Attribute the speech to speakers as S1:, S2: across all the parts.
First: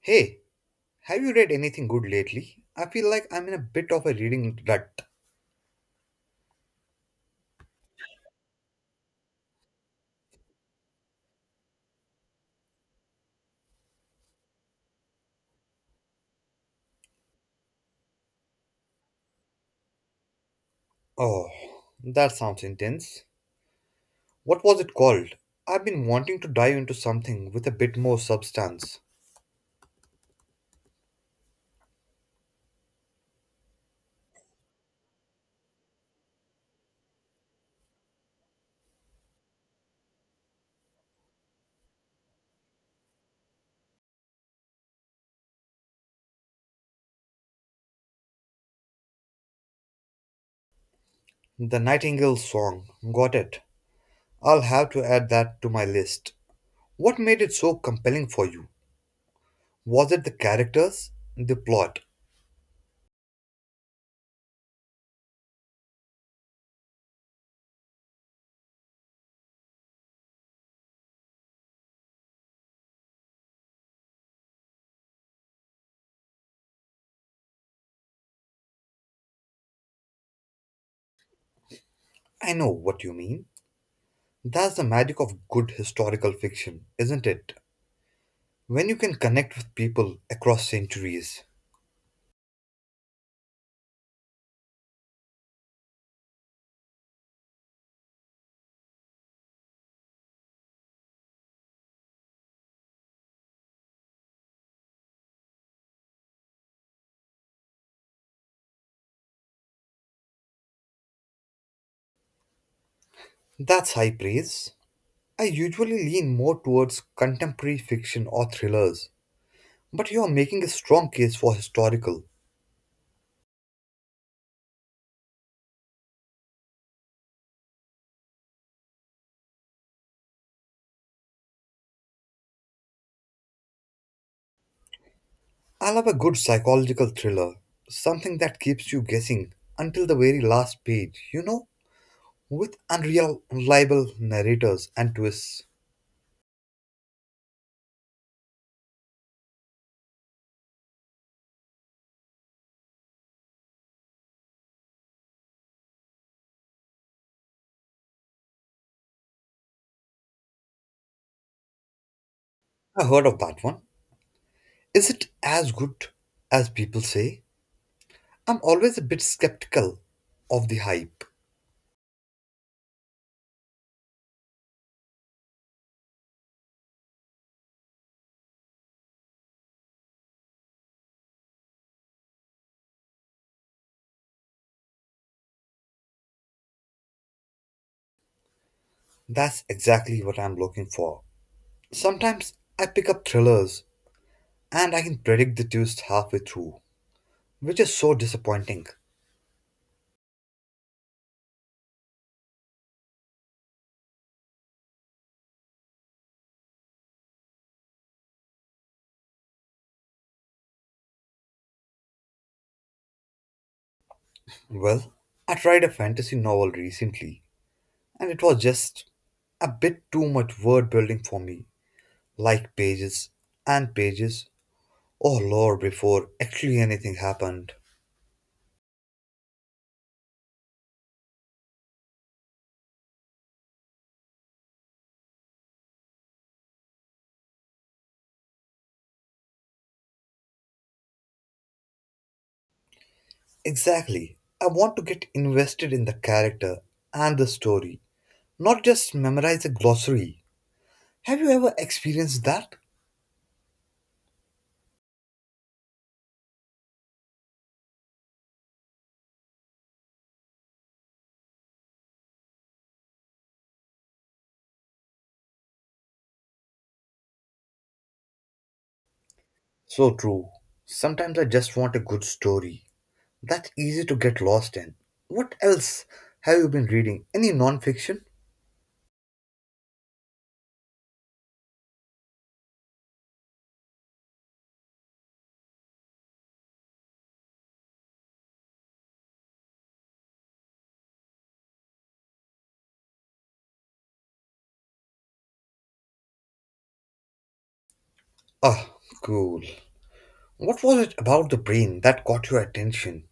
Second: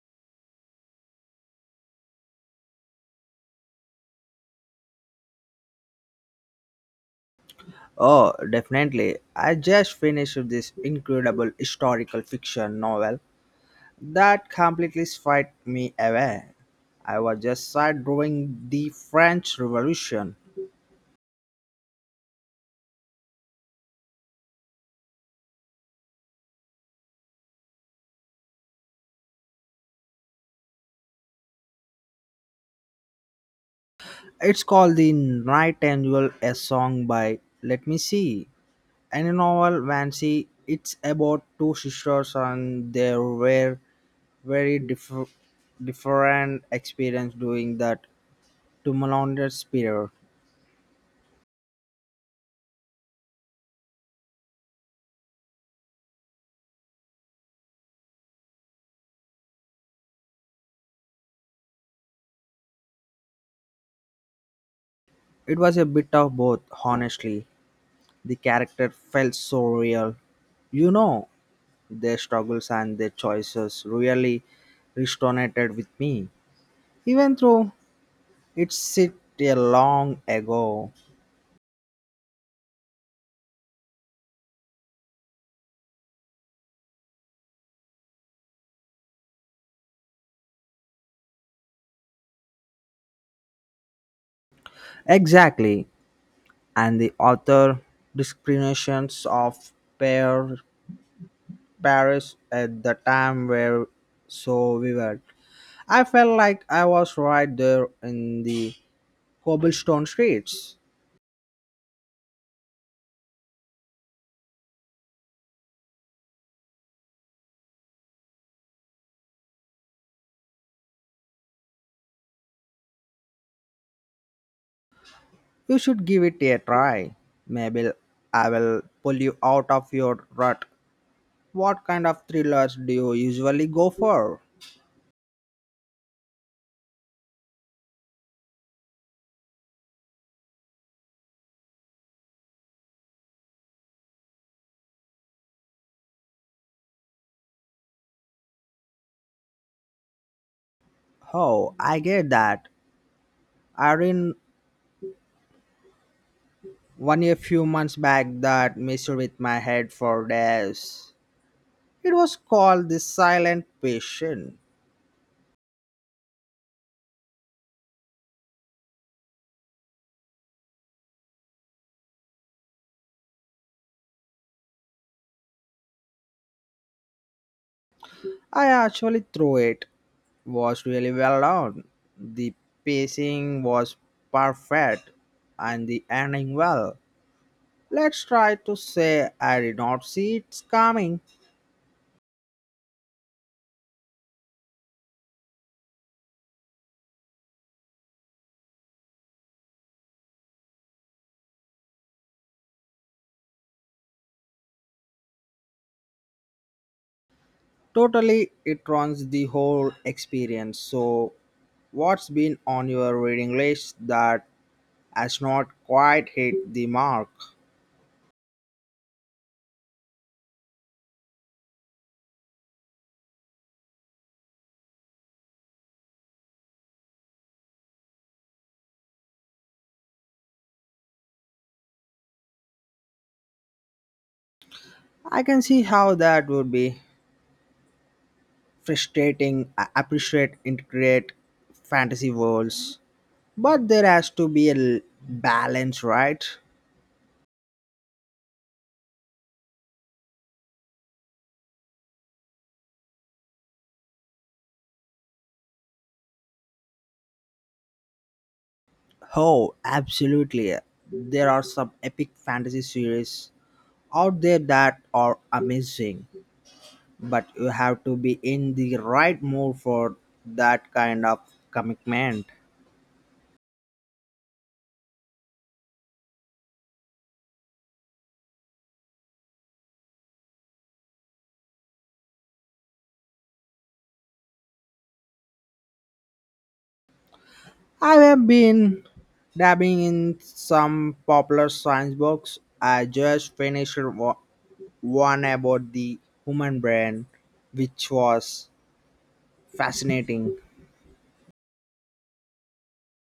S1: Hey, have you read anything good lately? I feel like I'm in a bit of a reading rut.
S2: Oh, definitely. I just finished this incredible historical fiction novel that completely swept me away. I was just sat drawing the French Revolution.
S1: Oh, that sounds intense. What was it called? I've been wanting to dive into something with a bit more substance.
S2: It's called The Nightingale, a song by Let Me See. And a novel, Vancy, it's about two sisters and they were very diff- different experience during that tumultuous period.
S1: The Nightingale's Song. Got it. I'll have to add that to my list. What made it so compelling for you? Was it the characters? The plot?
S2: It was a bit of both, honestly. The character felt so real. You know, their struggles and their choices really resonated with me, even though it's set a long ago.
S1: I know what you mean. That's the magic of good historical fiction, isn't it? When you can connect with people across centuries.
S2: Exactly, and the author discriminations of Par- Paris at the time were so vivid. I felt like I was right there in the cobblestone streets.
S1: That's high praise. I usually lean more towards contemporary fiction or thrillers, but you are making a strong case for historical.
S2: You should give it a try. Maybe I will pull you out of your rut. What kind of thrillers do you usually go for?
S1: I love a good psychological thriller, something that keeps you guessing until the very last page, you know, with unreal, unreliable narrators and twists.
S2: Oh, I get that. I read one a few months back that messed with my head for days. It was called The
S1: I heard of that
S2: Silent
S1: one.
S2: Patient.
S1: Is it as good as people say? I'm always a bit skeptical of the hype.
S2: I actually threw it. Was really well done. The pacing was perfect and the ending well. Let's try to say I
S1: That's
S2: did not
S1: exactly
S2: see
S1: what I'm
S2: it's
S1: looking
S2: coming.
S1: for. Sometimes I pick up thrillers and I can predict the twist halfway through, which is so disappointing.
S2: Totally, it runs the whole experience. So, what's been on your reading list that
S1: Well,
S2: has
S1: I
S2: not
S1: tried a
S2: quite
S1: fantasy novel
S2: hit the mark?
S1: recently, and it was just a bit too much word building for me, like pages and pages or lore before actually anything happened.
S2: I can see how that would be frustrating. I appreciate integrate fantasy worlds, but there has
S1: Exactly.
S2: to
S1: I
S2: be a
S1: want
S2: l-
S1: to get invested
S2: balance,
S1: in the
S2: right?
S1: character and the story, not just memorize a glossary. Have you ever experienced that?
S2: Oh, absolutely. There are some epic fantasy series out there that are amazing but you have to be in the right mood
S1: So
S2: for
S1: true.
S2: that kind
S1: Sometimes
S2: of
S1: I just want a good
S2: commitment.
S1: story that's easy to get lost in. What else have you been reading? Any non-fiction?
S2: I have been dabbing in some popular science books. I just finished one about the human brain, which was
S1: Ah, cool.
S2: fascinating.
S1: What was it about the brain that caught your attention?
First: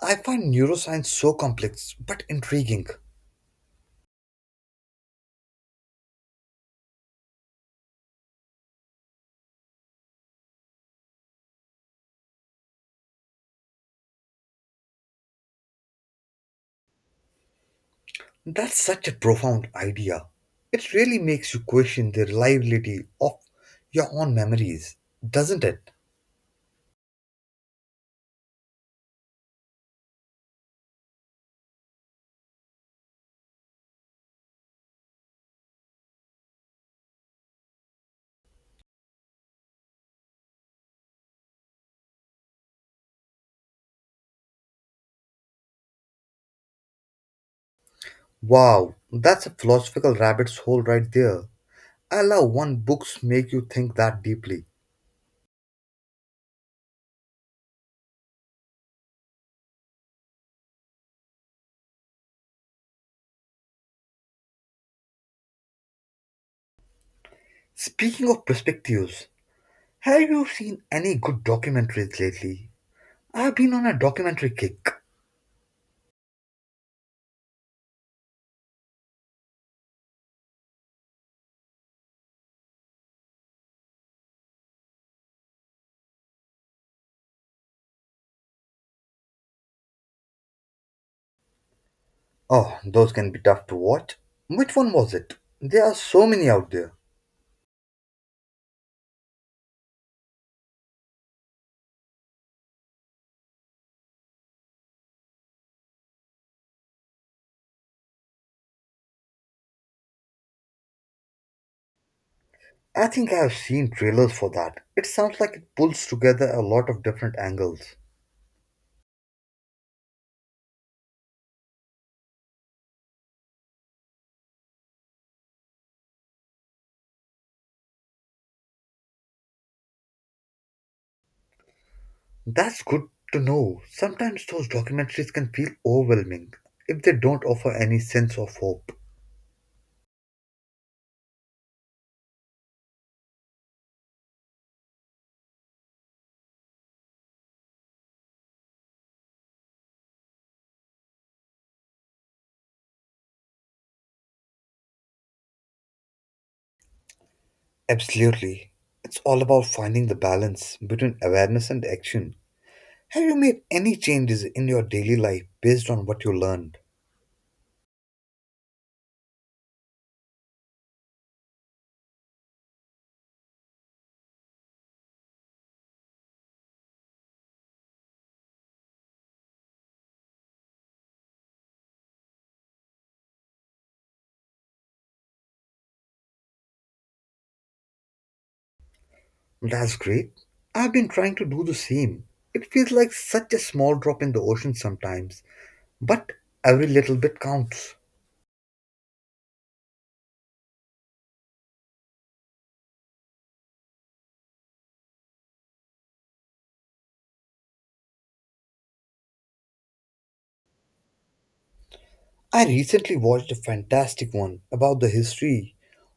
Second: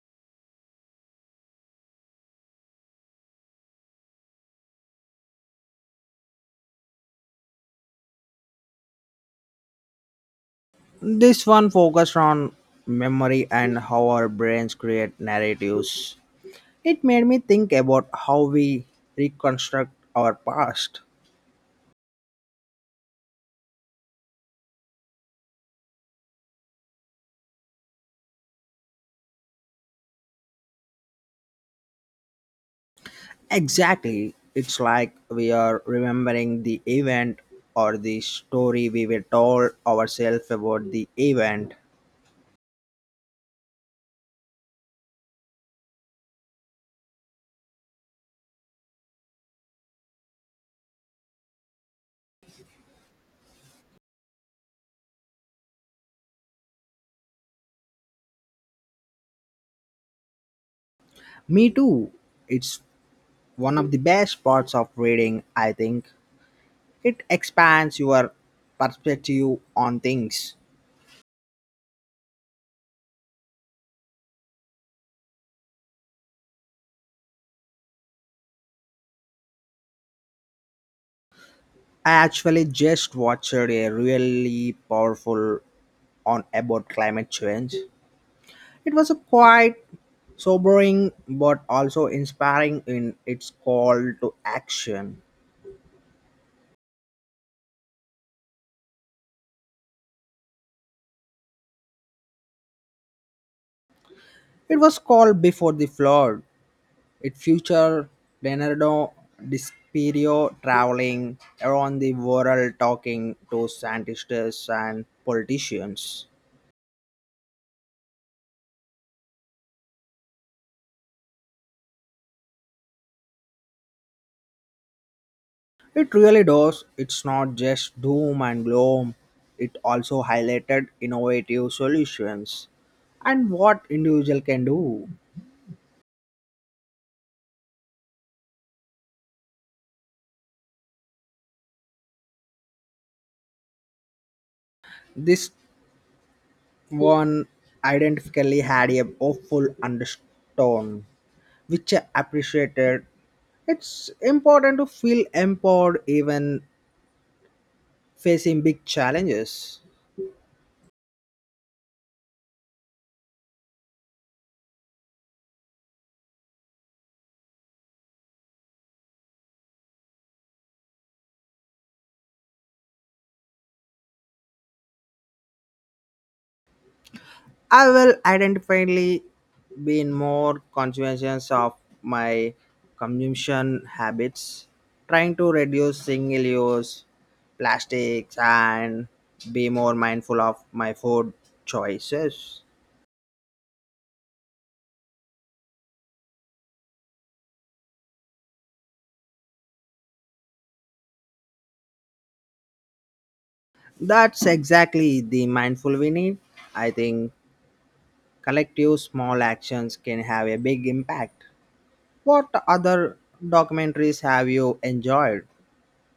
S1: I find neuroscience so complex but intriguing.
S2: This one focused on memory and how our brains create narratives. It made me think about how
S1: That's
S2: we
S1: such a profound
S2: reconstruct
S1: idea.
S2: our
S1: It
S2: past.
S1: really makes you question the reliability of your own memories, doesn't it?
S2: Exactly. It's like we are remembering the event or the story we were told ourselves about the event.
S1: Wow, that's a philosophical rabbit's hole right there. I love when books make you think that deeply.
S2: Me too. It's one of the best parts of reading, I think. It expands
S1: Speaking
S2: your
S1: of perspectives,
S2: perspective on
S1: have you
S2: things.
S1: seen any good documentaries lately? I've been on a documentary kick.
S2: I actually just watched a really powerful on about climate change. It was a quite sobering but also
S1: Oh,
S2: inspiring
S1: those
S2: in
S1: can be
S2: its
S1: tough to
S2: call
S1: watch.
S2: to
S1: Which one was
S2: action.
S1: it? There are so many out there.
S2: It was called before the flood. It featured Leonardo DiCaprio traveling around the world
S1: I think
S2: talking
S1: I have
S2: to
S1: seen trailers for
S2: scientists
S1: that.
S2: and
S1: It sounds like it pulls
S2: politicians.
S1: together a lot of different angles.
S2: It really does. It's not just doom and gloom. It also highlighted innovative solutions
S1: That's good to
S2: and
S1: know.
S2: what individual
S1: Sometimes
S2: can
S1: those
S2: do.
S1: documentaries can feel overwhelming if they don't offer any sense of hope.
S2: This one identically had a hopeful undertone, which I appreciated. It's important to feel empowered even facing
S1: Absolutely.
S2: big
S1: It's all about
S2: challenges.
S1: finding the balance between awareness and action. Have you made any changes in your daily life based on what you learned?
S2: I will identifyingly be more conscious of my consumption habits, trying to reduce single use plastics and be more
S1: That's great.
S2: mindful of my
S1: I've been
S2: food
S1: trying to do the same.
S2: choices.
S1: It feels like such a small drop in the ocean sometimes, but every little bit counts.
S2: That's exactly the mindful we need. I think collective small actions can have a big impact. What
S1: I recently
S2: other
S1: watched a
S2: documentaries
S1: fantastic
S2: have
S1: one
S2: you
S1: about the
S2: enjoyed?
S1: history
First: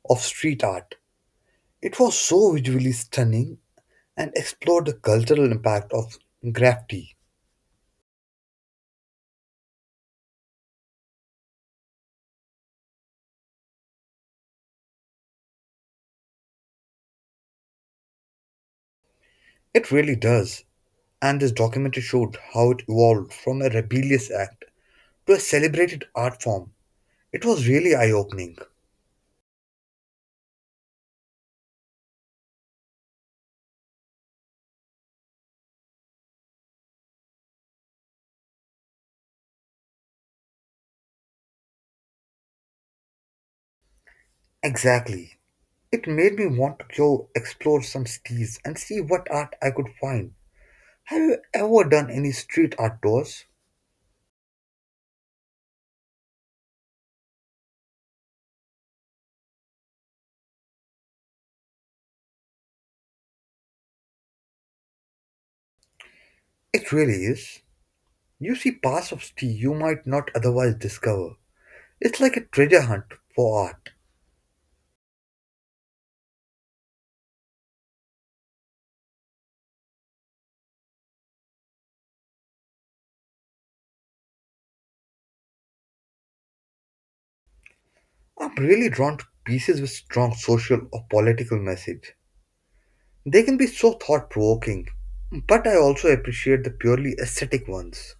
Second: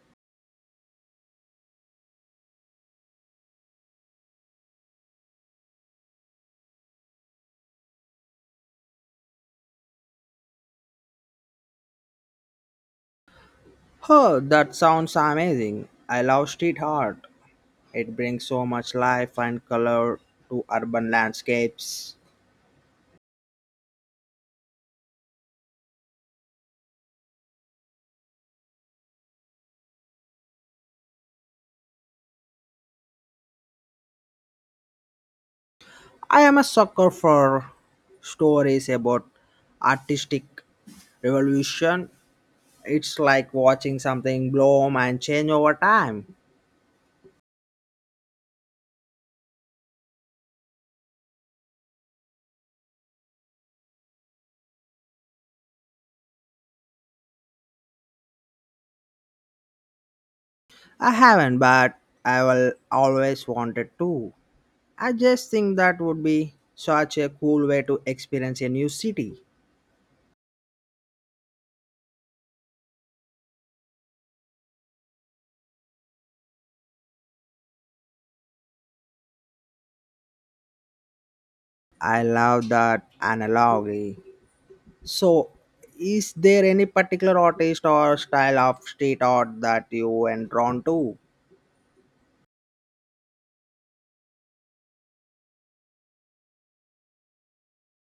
S1: of street art. It was so visually stunning and explored the cultural impact of graffiti.
S2: Oh, that sounds amazing. I love street art. It brings so much life and
S1: It really
S2: color
S1: does.
S2: to urban
S1: And this documentary
S2: landscapes.
S1: showed how it evolved from a rebellious act to a celebrated art form. It was really eye opening.
S2: I am a sucker for stories about artistic revolution. It's like watching something bloom and
S1: Exactly.
S2: change over
S1: It made
S2: time.
S1: me want to go explore some cities and see what art I could find. Have you ever done any street art tours?
S2: I haven't, but I will always wanted to. I just think that would be
S1: It
S2: such
S1: really
S2: a
S1: is.
S2: cool way to
S1: You
S2: experience a
S1: see
S2: new
S1: parts of
S2: city.
S1: city you might not otherwise discover. It's like a treasure hunt for art.
S2: I love that analogy. So, is there any particular artist or
S1: I'm
S2: style of
S1: really drawn
S2: street
S1: to
S2: art
S1: pieces
S2: that
S1: with
S2: you
S1: strong
S2: were
S1: social
S2: drawn
S1: or
S2: to?
S1: political message. They can be so thought provoking, but I also appreciate the purely aesthetic ones.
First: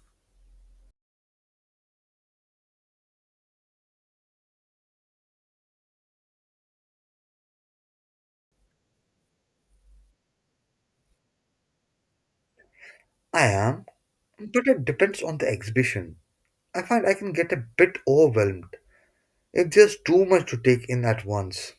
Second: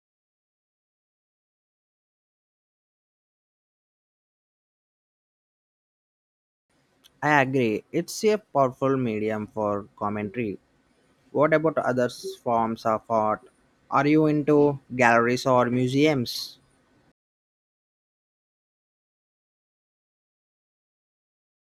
S2: I agree. It's a powerful medium for commentary. What about other forms of art?
S1: I am,
S2: Are you
S1: but
S2: into
S1: it depends on
S2: galleries
S1: the
S2: or
S1: exhibition.
S2: museums?
S1: I find I can get a bit overwhelmed. It's just too much to take in at once.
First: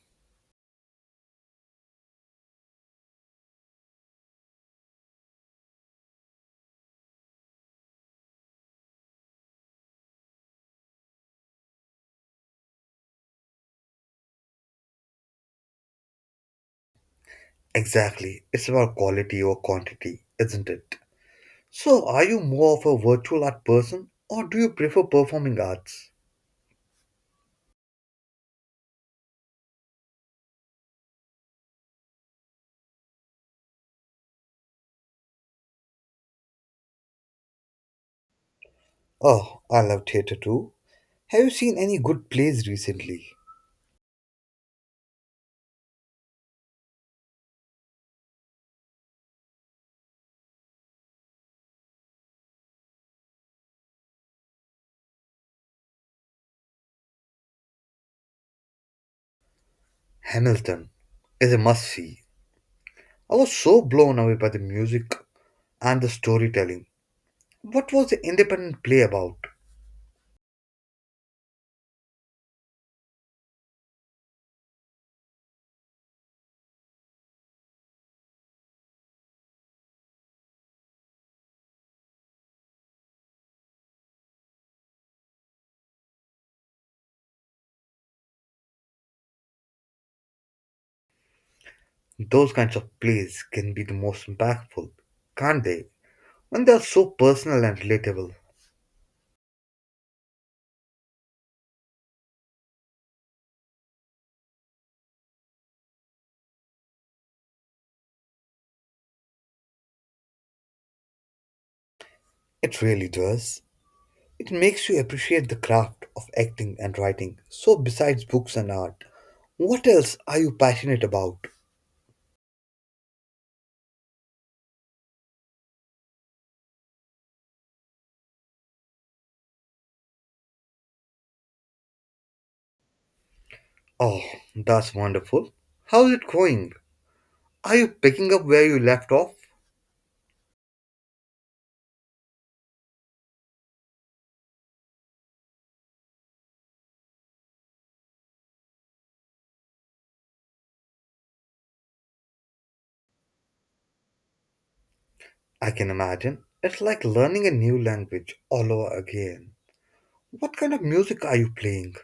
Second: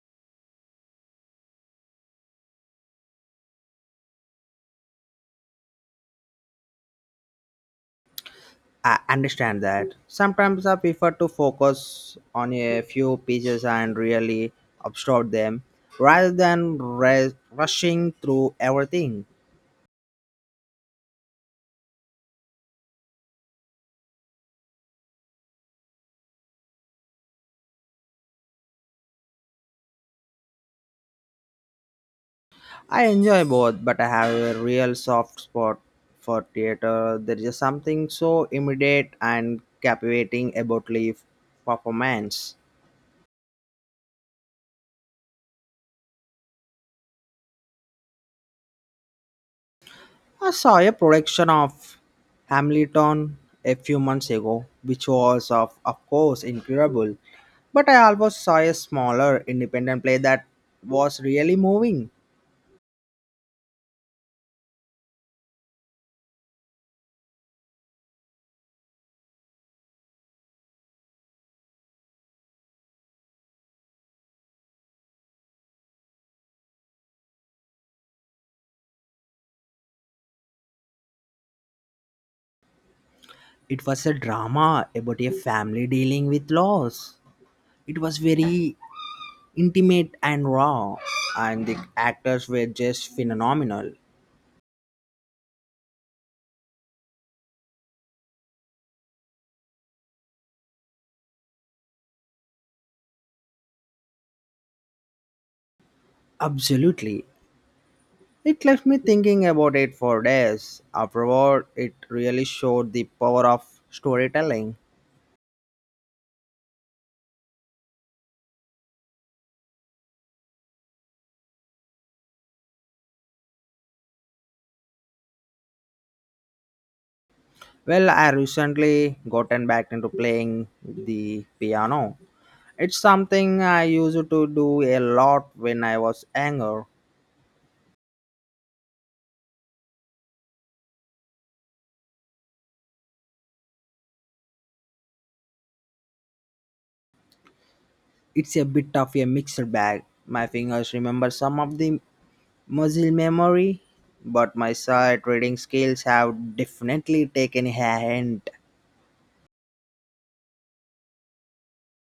S2: I understand that. Sometimes I prefer to focus on a few pieces and really absorb them rather than rushing
S1: Exactly.
S2: through
S1: It's about
S2: everything.
S1: quality or quantity, isn't it? So, are you more of a virtual art person or do you prefer performing arts?
S2: I enjoy both, but I have a real soft spot for theater. There is something so immediate
S1: Oh,
S2: and
S1: I love theatre
S2: captivating
S1: too.
S2: about live
S1: Have you seen any good
S2: performance.
S1: plays recently?
S2: I saw a production of Hamilton a few months ago, which was of course incredible. But I also saw a smaller independent play that
S1: Hamilton
S2: was
S1: is
S2: really
S1: a must
S2: moving.
S1: see. I was so blown away by the music and the storytelling. What was the independent play about?
S2: It was a drama about a family dealing with loss. It was very intimate and raw, and the actors
S1: Those
S2: were
S1: kinds of
S2: just
S1: plays can be the
S2: phenomenal.
S1: most impactful, can't they? And are so personal and relatable.
S2: Absolutely. It left me thinking about it for days. Afterward, it really
S1: It
S2: showed the
S1: really
S2: power
S1: does.
S2: of
S1: It
S2: storytelling.
S1: makes you appreciate the craft of acting and writing. So, besides books and art, what else are you passionate about?
S2: Well, I recently gotten back into playing the piano. It's something I
S1: Oh,
S2: used to do
S1: that's
S2: a lot
S1: wonderful.
S2: when I
S1: How's
S2: was
S1: it going?
S2: younger.
S1: Are you picking up where you left off?
S2: It's a bit of a mixed bag. My fingers remember some of the muscle memory, but my sight reading
S1: I can
S2: skills
S1: imagine.
S2: have
S1: It's like
S2: definitely
S1: learning a
S2: taken a
S1: new language
S2: hand.
S1: all over again. What kind of music are you playing?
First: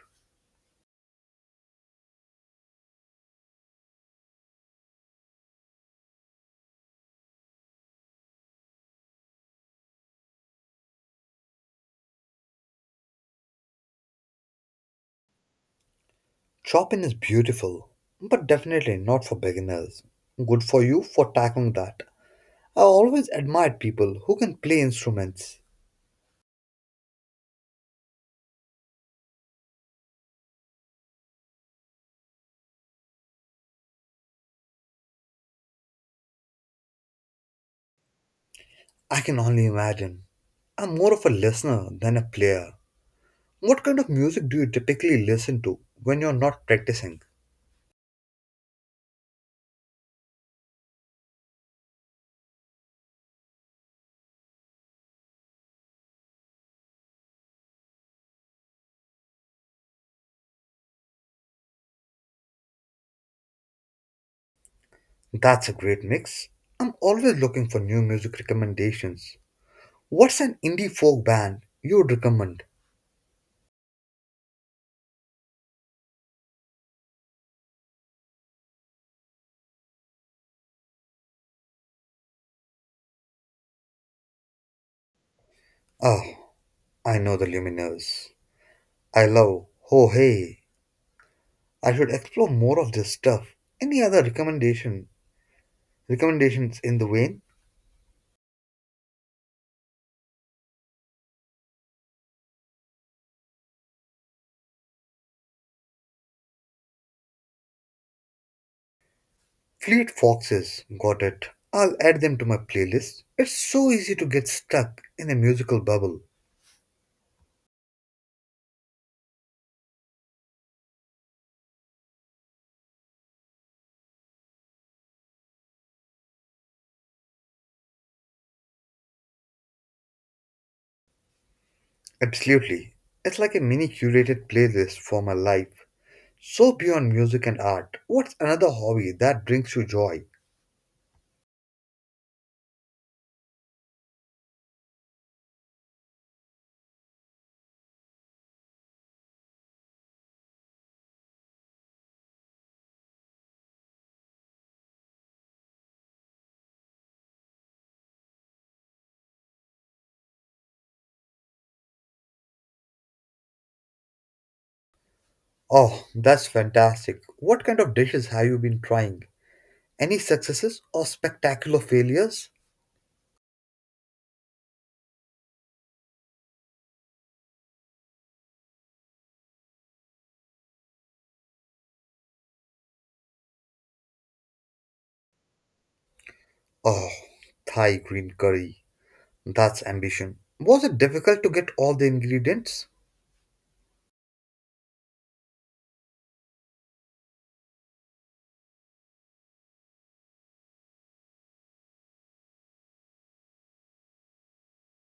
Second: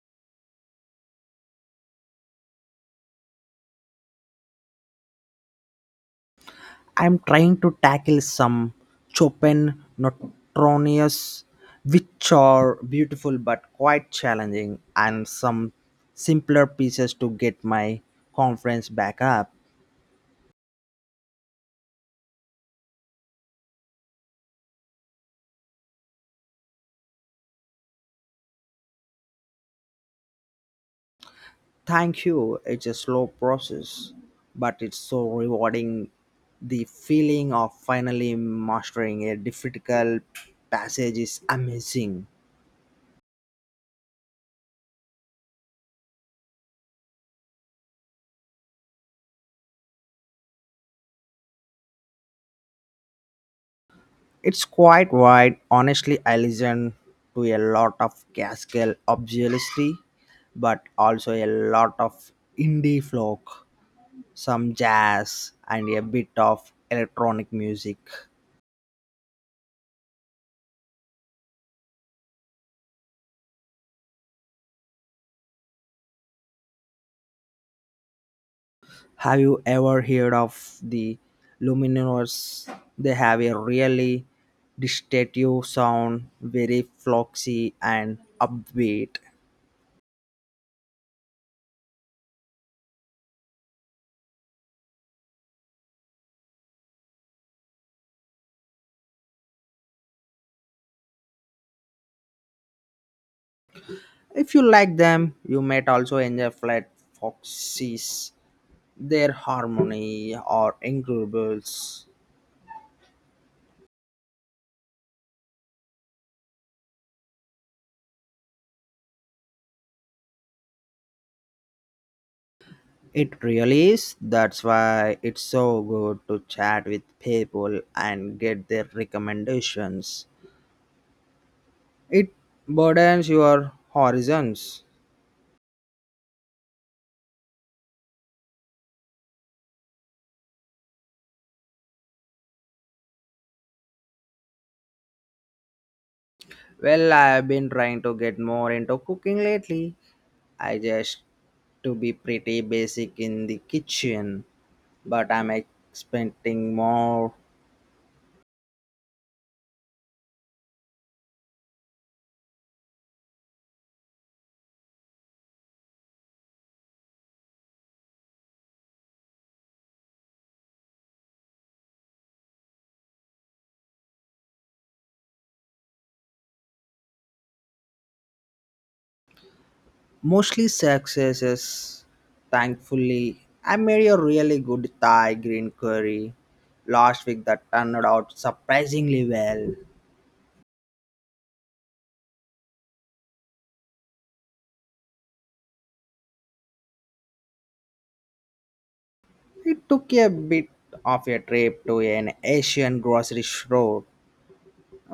S2: I'm trying to tackle some Chopin Notronius, which are beautiful but quite challenging, and some simpler
S1: Chopin is
S2: pieces to get
S1: beautiful,
S2: my
S1: but
S2: conference
S1: definitely
S2: back
S1: not for
S2: up.
S1: beginners. Good for you for tackling that. I always admired people who can play instruments.
S2: Thank you. It's a slow process, but it's so rewarding. The feeling of finally
S1: I
S2: mastering a
S1: can only
S2: difficult
S1: imagine. I'm more
S2: passage
S1: of a
S2: is
S1: listener than a
S2: amazing.
S1: player. What kind of music do you typically listen to when you're not practicing?
S2: It's quite wide. Honestly, I listen to a lot of classical, obviously, but also a lot of indie folk, some jazz,
S1: That's a
S2: and a
S1: great
S2: bit
S1: mix.
S2: of
S1: I'm always
S2: electronic
S1: looking for
S2: music.
S1: new music recommendations. What's an indie folk band you would recommend?
S2: Have you ever heard of the Lumineers? They have a really distinctive
S1: Oh,
S2: sound, very
S1: I know the
S2: folksy and
S1: Lumineers.
S2: upbeat.
S1: I love Ho Hey. I should explore more of this stuff. Any other recommendations in the vein?
S2: If you like them, you might also enjoy Flat Foxes their
S1: Fleet
S2: harmony are
S1: Foxes, got it.
S2: incredible.
S1: I'll add them to my playlist. It's so easy to get stuck in a musical bubble.
S2: It really is. That's why it's so good to chat with people and get their recommendations. It
S1: Absolutely.
S2: broadens
S1: It's like a
S2: your
S1: mini curated
S2: horizons.
S1: playlist for my life. So beyond music and art, what's another hobby that brings you joy?
S2: Well, I've been trying to get more into cooking lately. I just to be pretty basic in the kitchen, but I'm expecting more.
S1: Oh, that's fantastic. What kind of dishes have you been trying? Any successes or spectacular failures?
S2: Mostly successes, thankfully. I made a really good Thai green curry
S1: Oh,
S2: last week that turned
S1: Thai green
S2: out
S1: curry.
S2: surprisingly well.
S1: That's ambition. Was it difficult to get all the ingredients?
S2: It took a bit of a trip to an Asian grocery store,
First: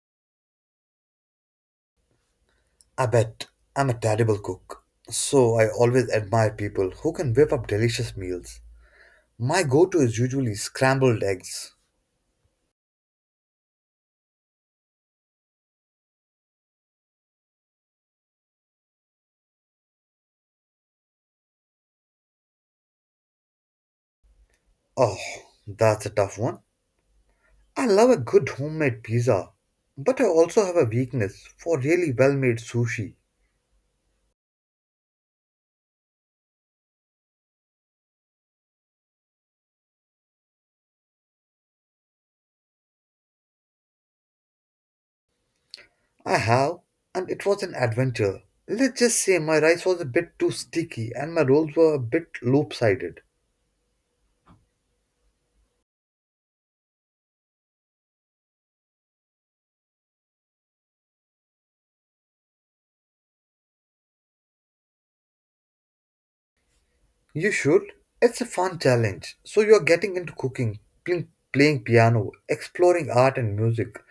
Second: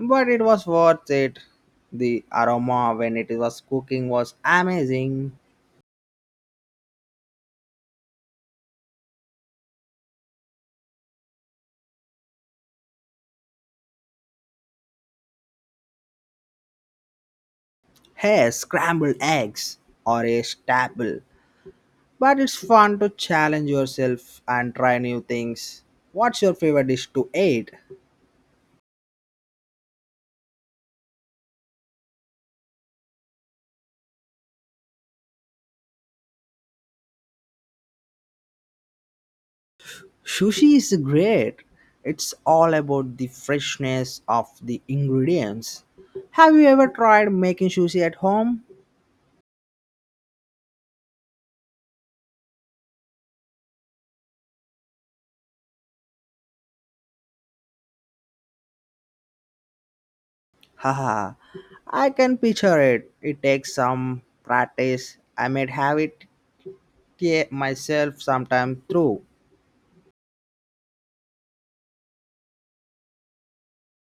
S2: but it was worth it. The aroma
S1: I
S2: when it
S1: bet
S2: was
S1: I'm a
S2: cooking
S1: terrible
S2: was
S1: cook,
S2: amazing.
S1: so I always admire people who can whip up delicious meals. My go to is usually scrambled eggs.
S2: Hey, scrambled eggs are a staple, but it's fun to challenge yourself and try
S1: Oh,
S2: new things.
S1: that's a tough
S2: What's your
S1: one.
S2: favorite dish to eat?
S1: I love a good homemade pizza, but I also have a weakness for really well made sushi.
S2: Sushi is great. It's all about the freshness of the ingredients.
S1: I
S2: Have you
S1: have,
S2: ever
S1: and
S2: tried
S1: it was
S2: making
S1: an
S2: sushi at
S1: adventure.
S2: home?
S1: Let's just say my rice was a bit too sticky and my rolls were a bit lopsided.
S2: Haha, I can picture it. It takes some practice. I might have it here
S1: You should.
S2: myself
S1: It's a fun
S2: sometime through.
S1: challenge. So you're getting into cooking, playing piano, exploring art and music.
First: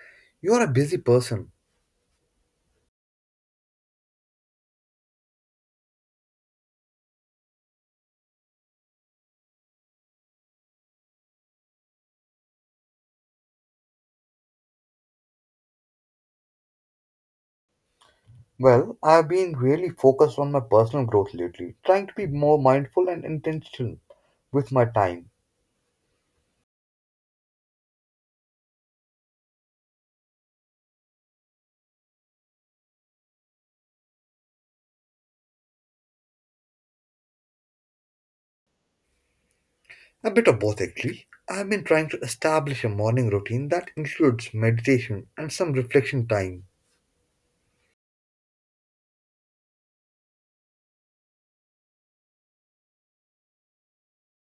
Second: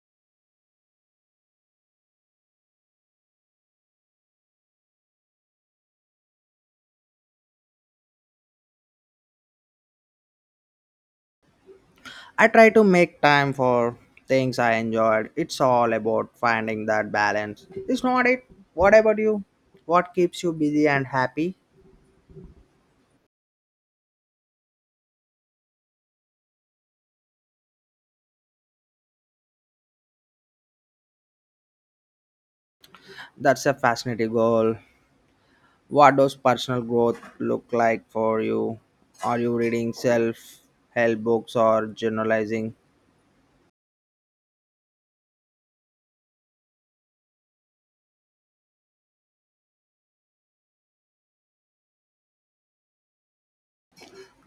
S1: You're a busy person.
S2: I try to make time for things I enjoyed. It's all about finding that balance. It's not it. What
S1: Well,
S2: about
S1: I've
S2: you?
S1: been really
S2: What
S1: focused
S2: keeps
S1: on
S2: you
S1: my
S2: busy
S1: personal
S2: and
S1: growth
S2: happy?
S1: lately, trying to be more mindful and intentional with my time.
S2: That's a fascinating goal. What does personal growth look like for you? Are you reading
S1: A
S2: self
S1: bit of both,
S2: help
S1: actually.
S2: books
S1: I've been
S2: or
S1: trying to
S2: journalizing?
S1: establish a morning routine that includes meditation and some reflection time.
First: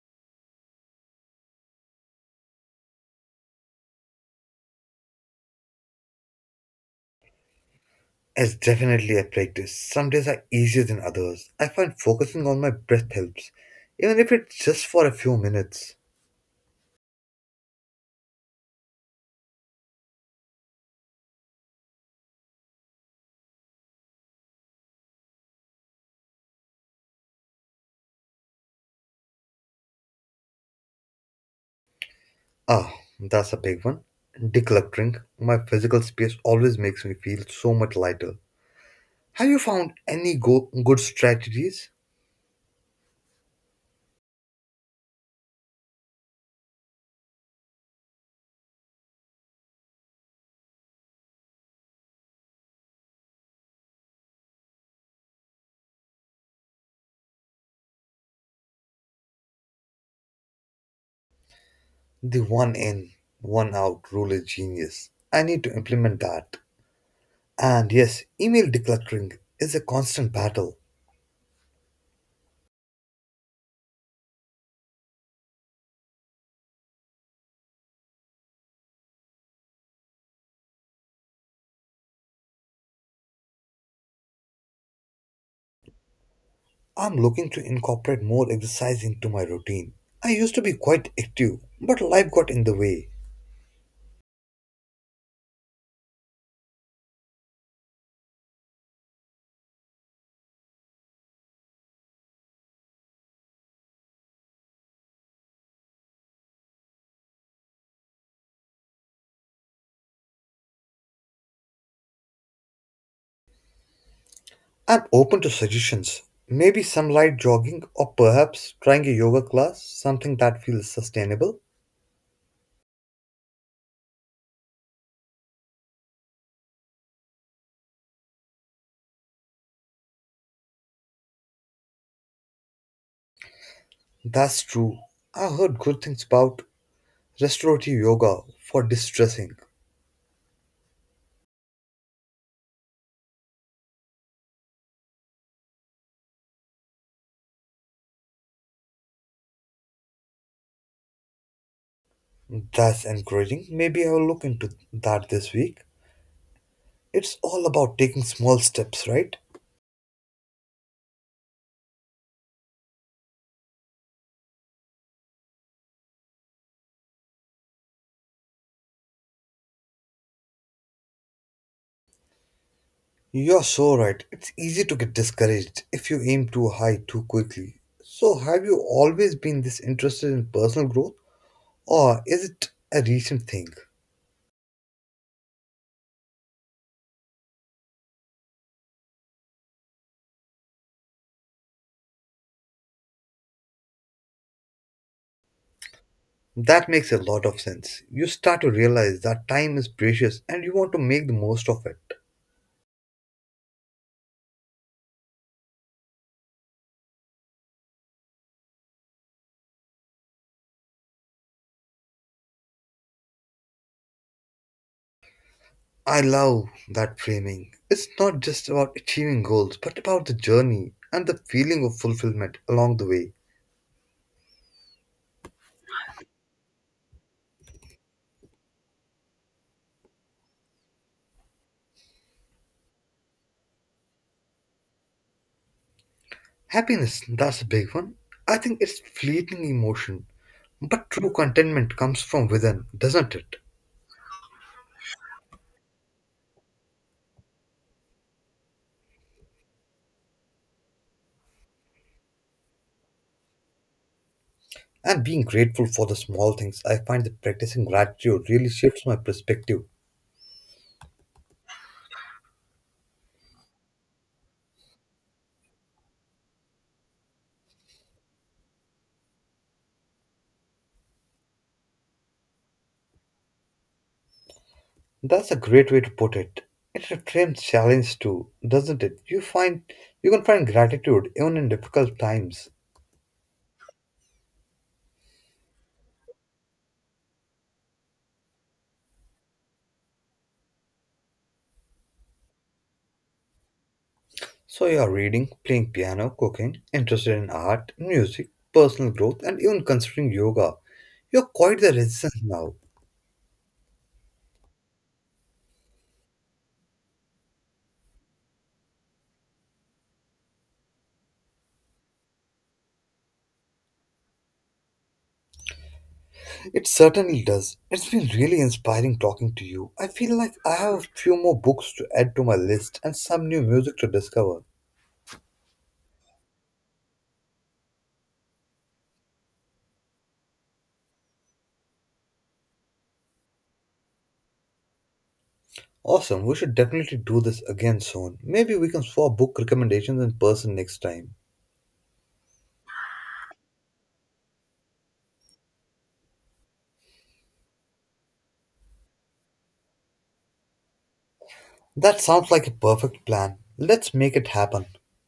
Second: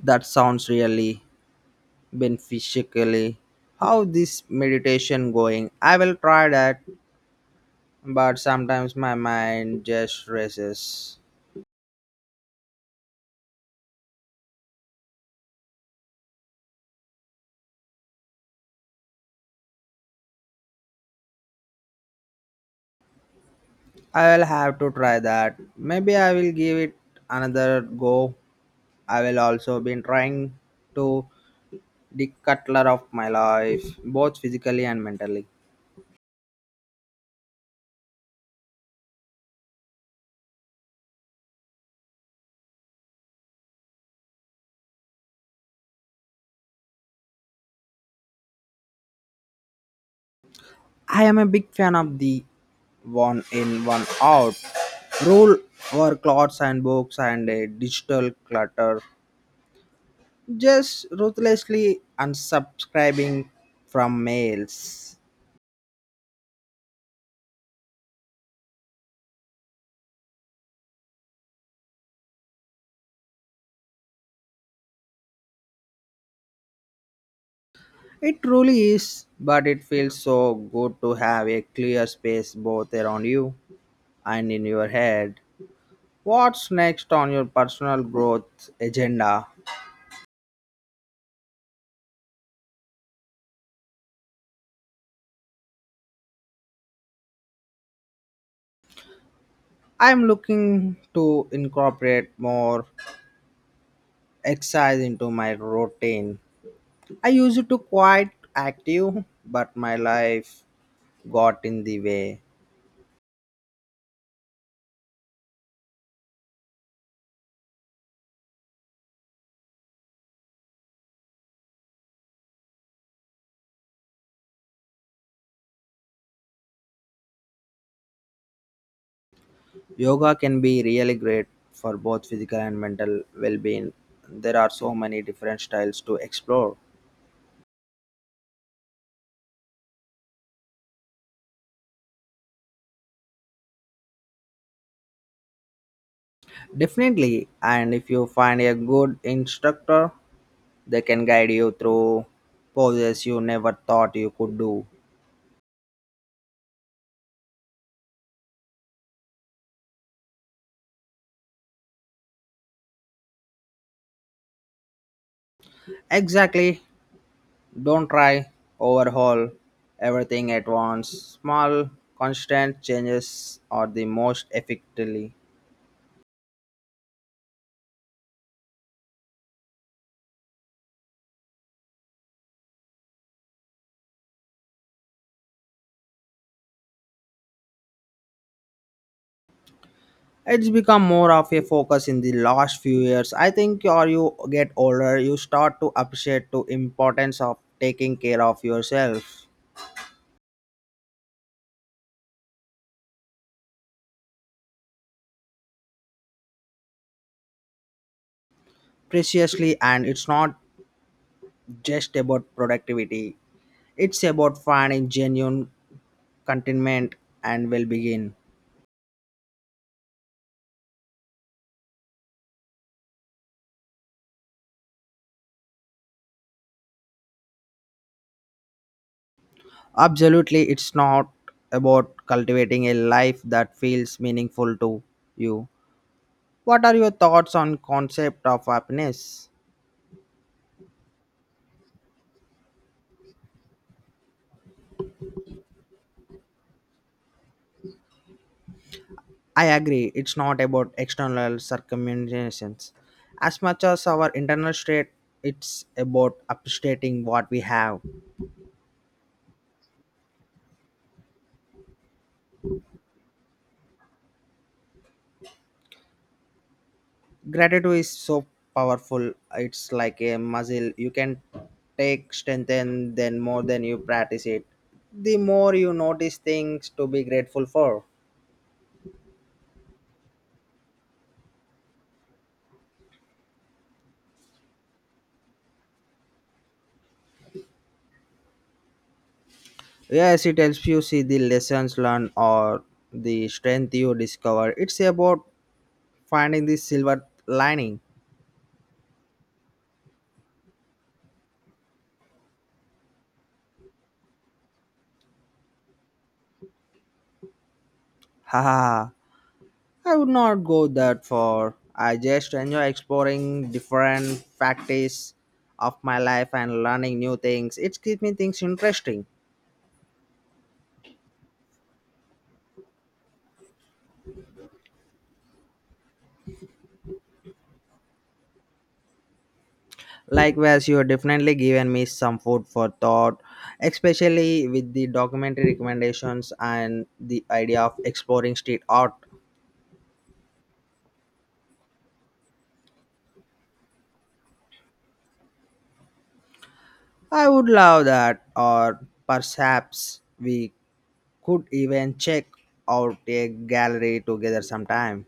S2: That sounds really beneficially. How this meditation going? I will try that, but
S1: It's
S2: sometimes my
S1: definitely a practice.
S2: mind
S1: Some
S2: just
S1: days are easier than
S2: races.
S1: others. I find focusing on my breath helps, even if it's just for a few minutes.
S2: I will have to try that. Maybe I will give it another go. I will also been trying to declutter
S1: Ah,
S2: of my
S1: that's a big
S2: life
S1: one.
S2: both physically and
S1: Decluttering
S2: mentally.
S1: my physical space always makes me feel so much lighter. Have you found any good strategies?
S2: I am a big fan of the one in one out rule over clothes and books and a digital clutter. Just ruthlessly
S1: The one in,
S2: unsubscribing
S1: one out
S2: from
S1: rule is genius.
S2: mails.
S1: I need to implement that. And yes, email decluttering is a constant battle.
S2: It truly is, but it feels so good to have a clear space both around you and in your head. What's next
S1: I'm
S2: on your
S1: looking to
S2: personal
S1: incorporate more
S2: growth
S1: exercise into my
S2: agenda?
S1: routine. I used to be quite active, but life got in the way.
S2: I'm looking to incorporate more exercise into my routine. I used to quite active, but my life got in the way.
S1: I'm open to suggestions. Maybe some light jogging or perhaps trying a yoga class, something that feels sustainable.
S2: Yoga can be really great for both physical and mental well-being. There
S1: That's
S2: are so
S1: true.
S2: many
S1: I
S2: different
S1: heard
S2: styles
S1: good
S2: to
S1: things about
S2: explore.
S1: restorative yoga for distressing.
S2: Definitely, and if you find a good instructor, they can guide you through
S1: That's
S2: poses you
S1: encouraging.
S2: never
S1: Maybe I
S2: thought
S1: will
S2: you
S1: look
S2: could
S1: into
S2: do.
S1: that this week. It's all about taking small steps, right?
S2: Exactly. Don't try overhaul everything at once. Small constant changes
S1: You're
S2: are
S1: so
S2: the
S1: right.
S2: most
S1: It's easy to get
S2: effectively.
S1: discouraged if you aim too high too quickly. So, have you always been this interested in personal growth, or is it a recent thing?
S2: It's become more of a focus in the last few years. I think or you get older, you start to appreciate the
S1: That makes a
S2: importance
S1: lot
S2: of
S1: of sense.
S2: taking
S1: You
S2: care
S1: start
S2: of
S1: to realize that
S2: yourself
S1: time is precious and you want to make the most of it.
S2: preciously and it's not just about productivity. It's about finding genuine
S1: I love
S2: contentment
S1: that
S2: and
S1: framing. It's
S2: well-being.
S1: not just about achieving goals, but about the journey and the feeling of fulfillment along the way.
S2: Absolutely, it's not about cultivating a life that feels meaningful to you. What are your
S1: Happiness,
S2: thoughts
S1: that's a
S2: on
S1: big one.
S2: concept
S1: I
S2: of
S1: think it's
S2: happiness?
S1: fleeting emotion, but true contentment comes from within, doesn't it?
S2: I agree, it's not about external circumstances. As much as our internal state,
S1: And being
S2: it's
S1: grateful for the
S2: about
S1: small things, I find
S2: appreciating
S1: that
S2: what we
S1: practicing
S2: have.
S1: gratitude really shifts my perspective.
S2: Gratitude is so powerful, it's like a muscle. You can take strengthen then more than you practice it. The
S1: That's a
S2: more
S1: great
S2: you
S1: way to put
S2: notice
S1: it.
S2: things
S1: It
S2: to be
S1: reframes
S2: grateful for.
S1: challenge too, doesn't it? You find you can find gratitude even in difficult times.
S2: Yes, it helps you see the lessons learned or the strength you discover.
S1: So
S2: It's
S1: you are
S2: about
S1: reading, playing piano,
S2: finding the
S1: cooking,
S2: silver
S1: interested in art,
S2: lining.
S1: music, personal growth, and even considering yoga. You're quite the resident now.
S2: Haha. I would not go that far. I just enjoy exploring different facets of my life and
S1: It
S2: learning new
S1: certainly does.
S2: things. It
S1: It's
S2: keeps
S1: been
S2: me
S1: really
S2: things
S1: inspiring
S2: interesting.
S1: talking to you. I feel like I have a few more books to add to my list and some new music to discover.
S2: Likewise, you have definitely given me some food for thought, especially with the documentary
S1: Awesome,
S2: recommendations
S1: we should
S2: and
S1: definitely do
S2: the
S1: this
S2: idea of
S1: again soon.
S2: exploring
S1: Maybe
S2: street
S1: we can
S2: art.
S1: swap book recommendations in person next time.
S2: I would love that, or perhaps we could even
S1: That
S2: check
S1: sounds like a
S2: out
S1: perfect
S2: a
S1: plan. Let's
S2: gallery
S1: make it
S2: together
S1: happen.
S2: sometime.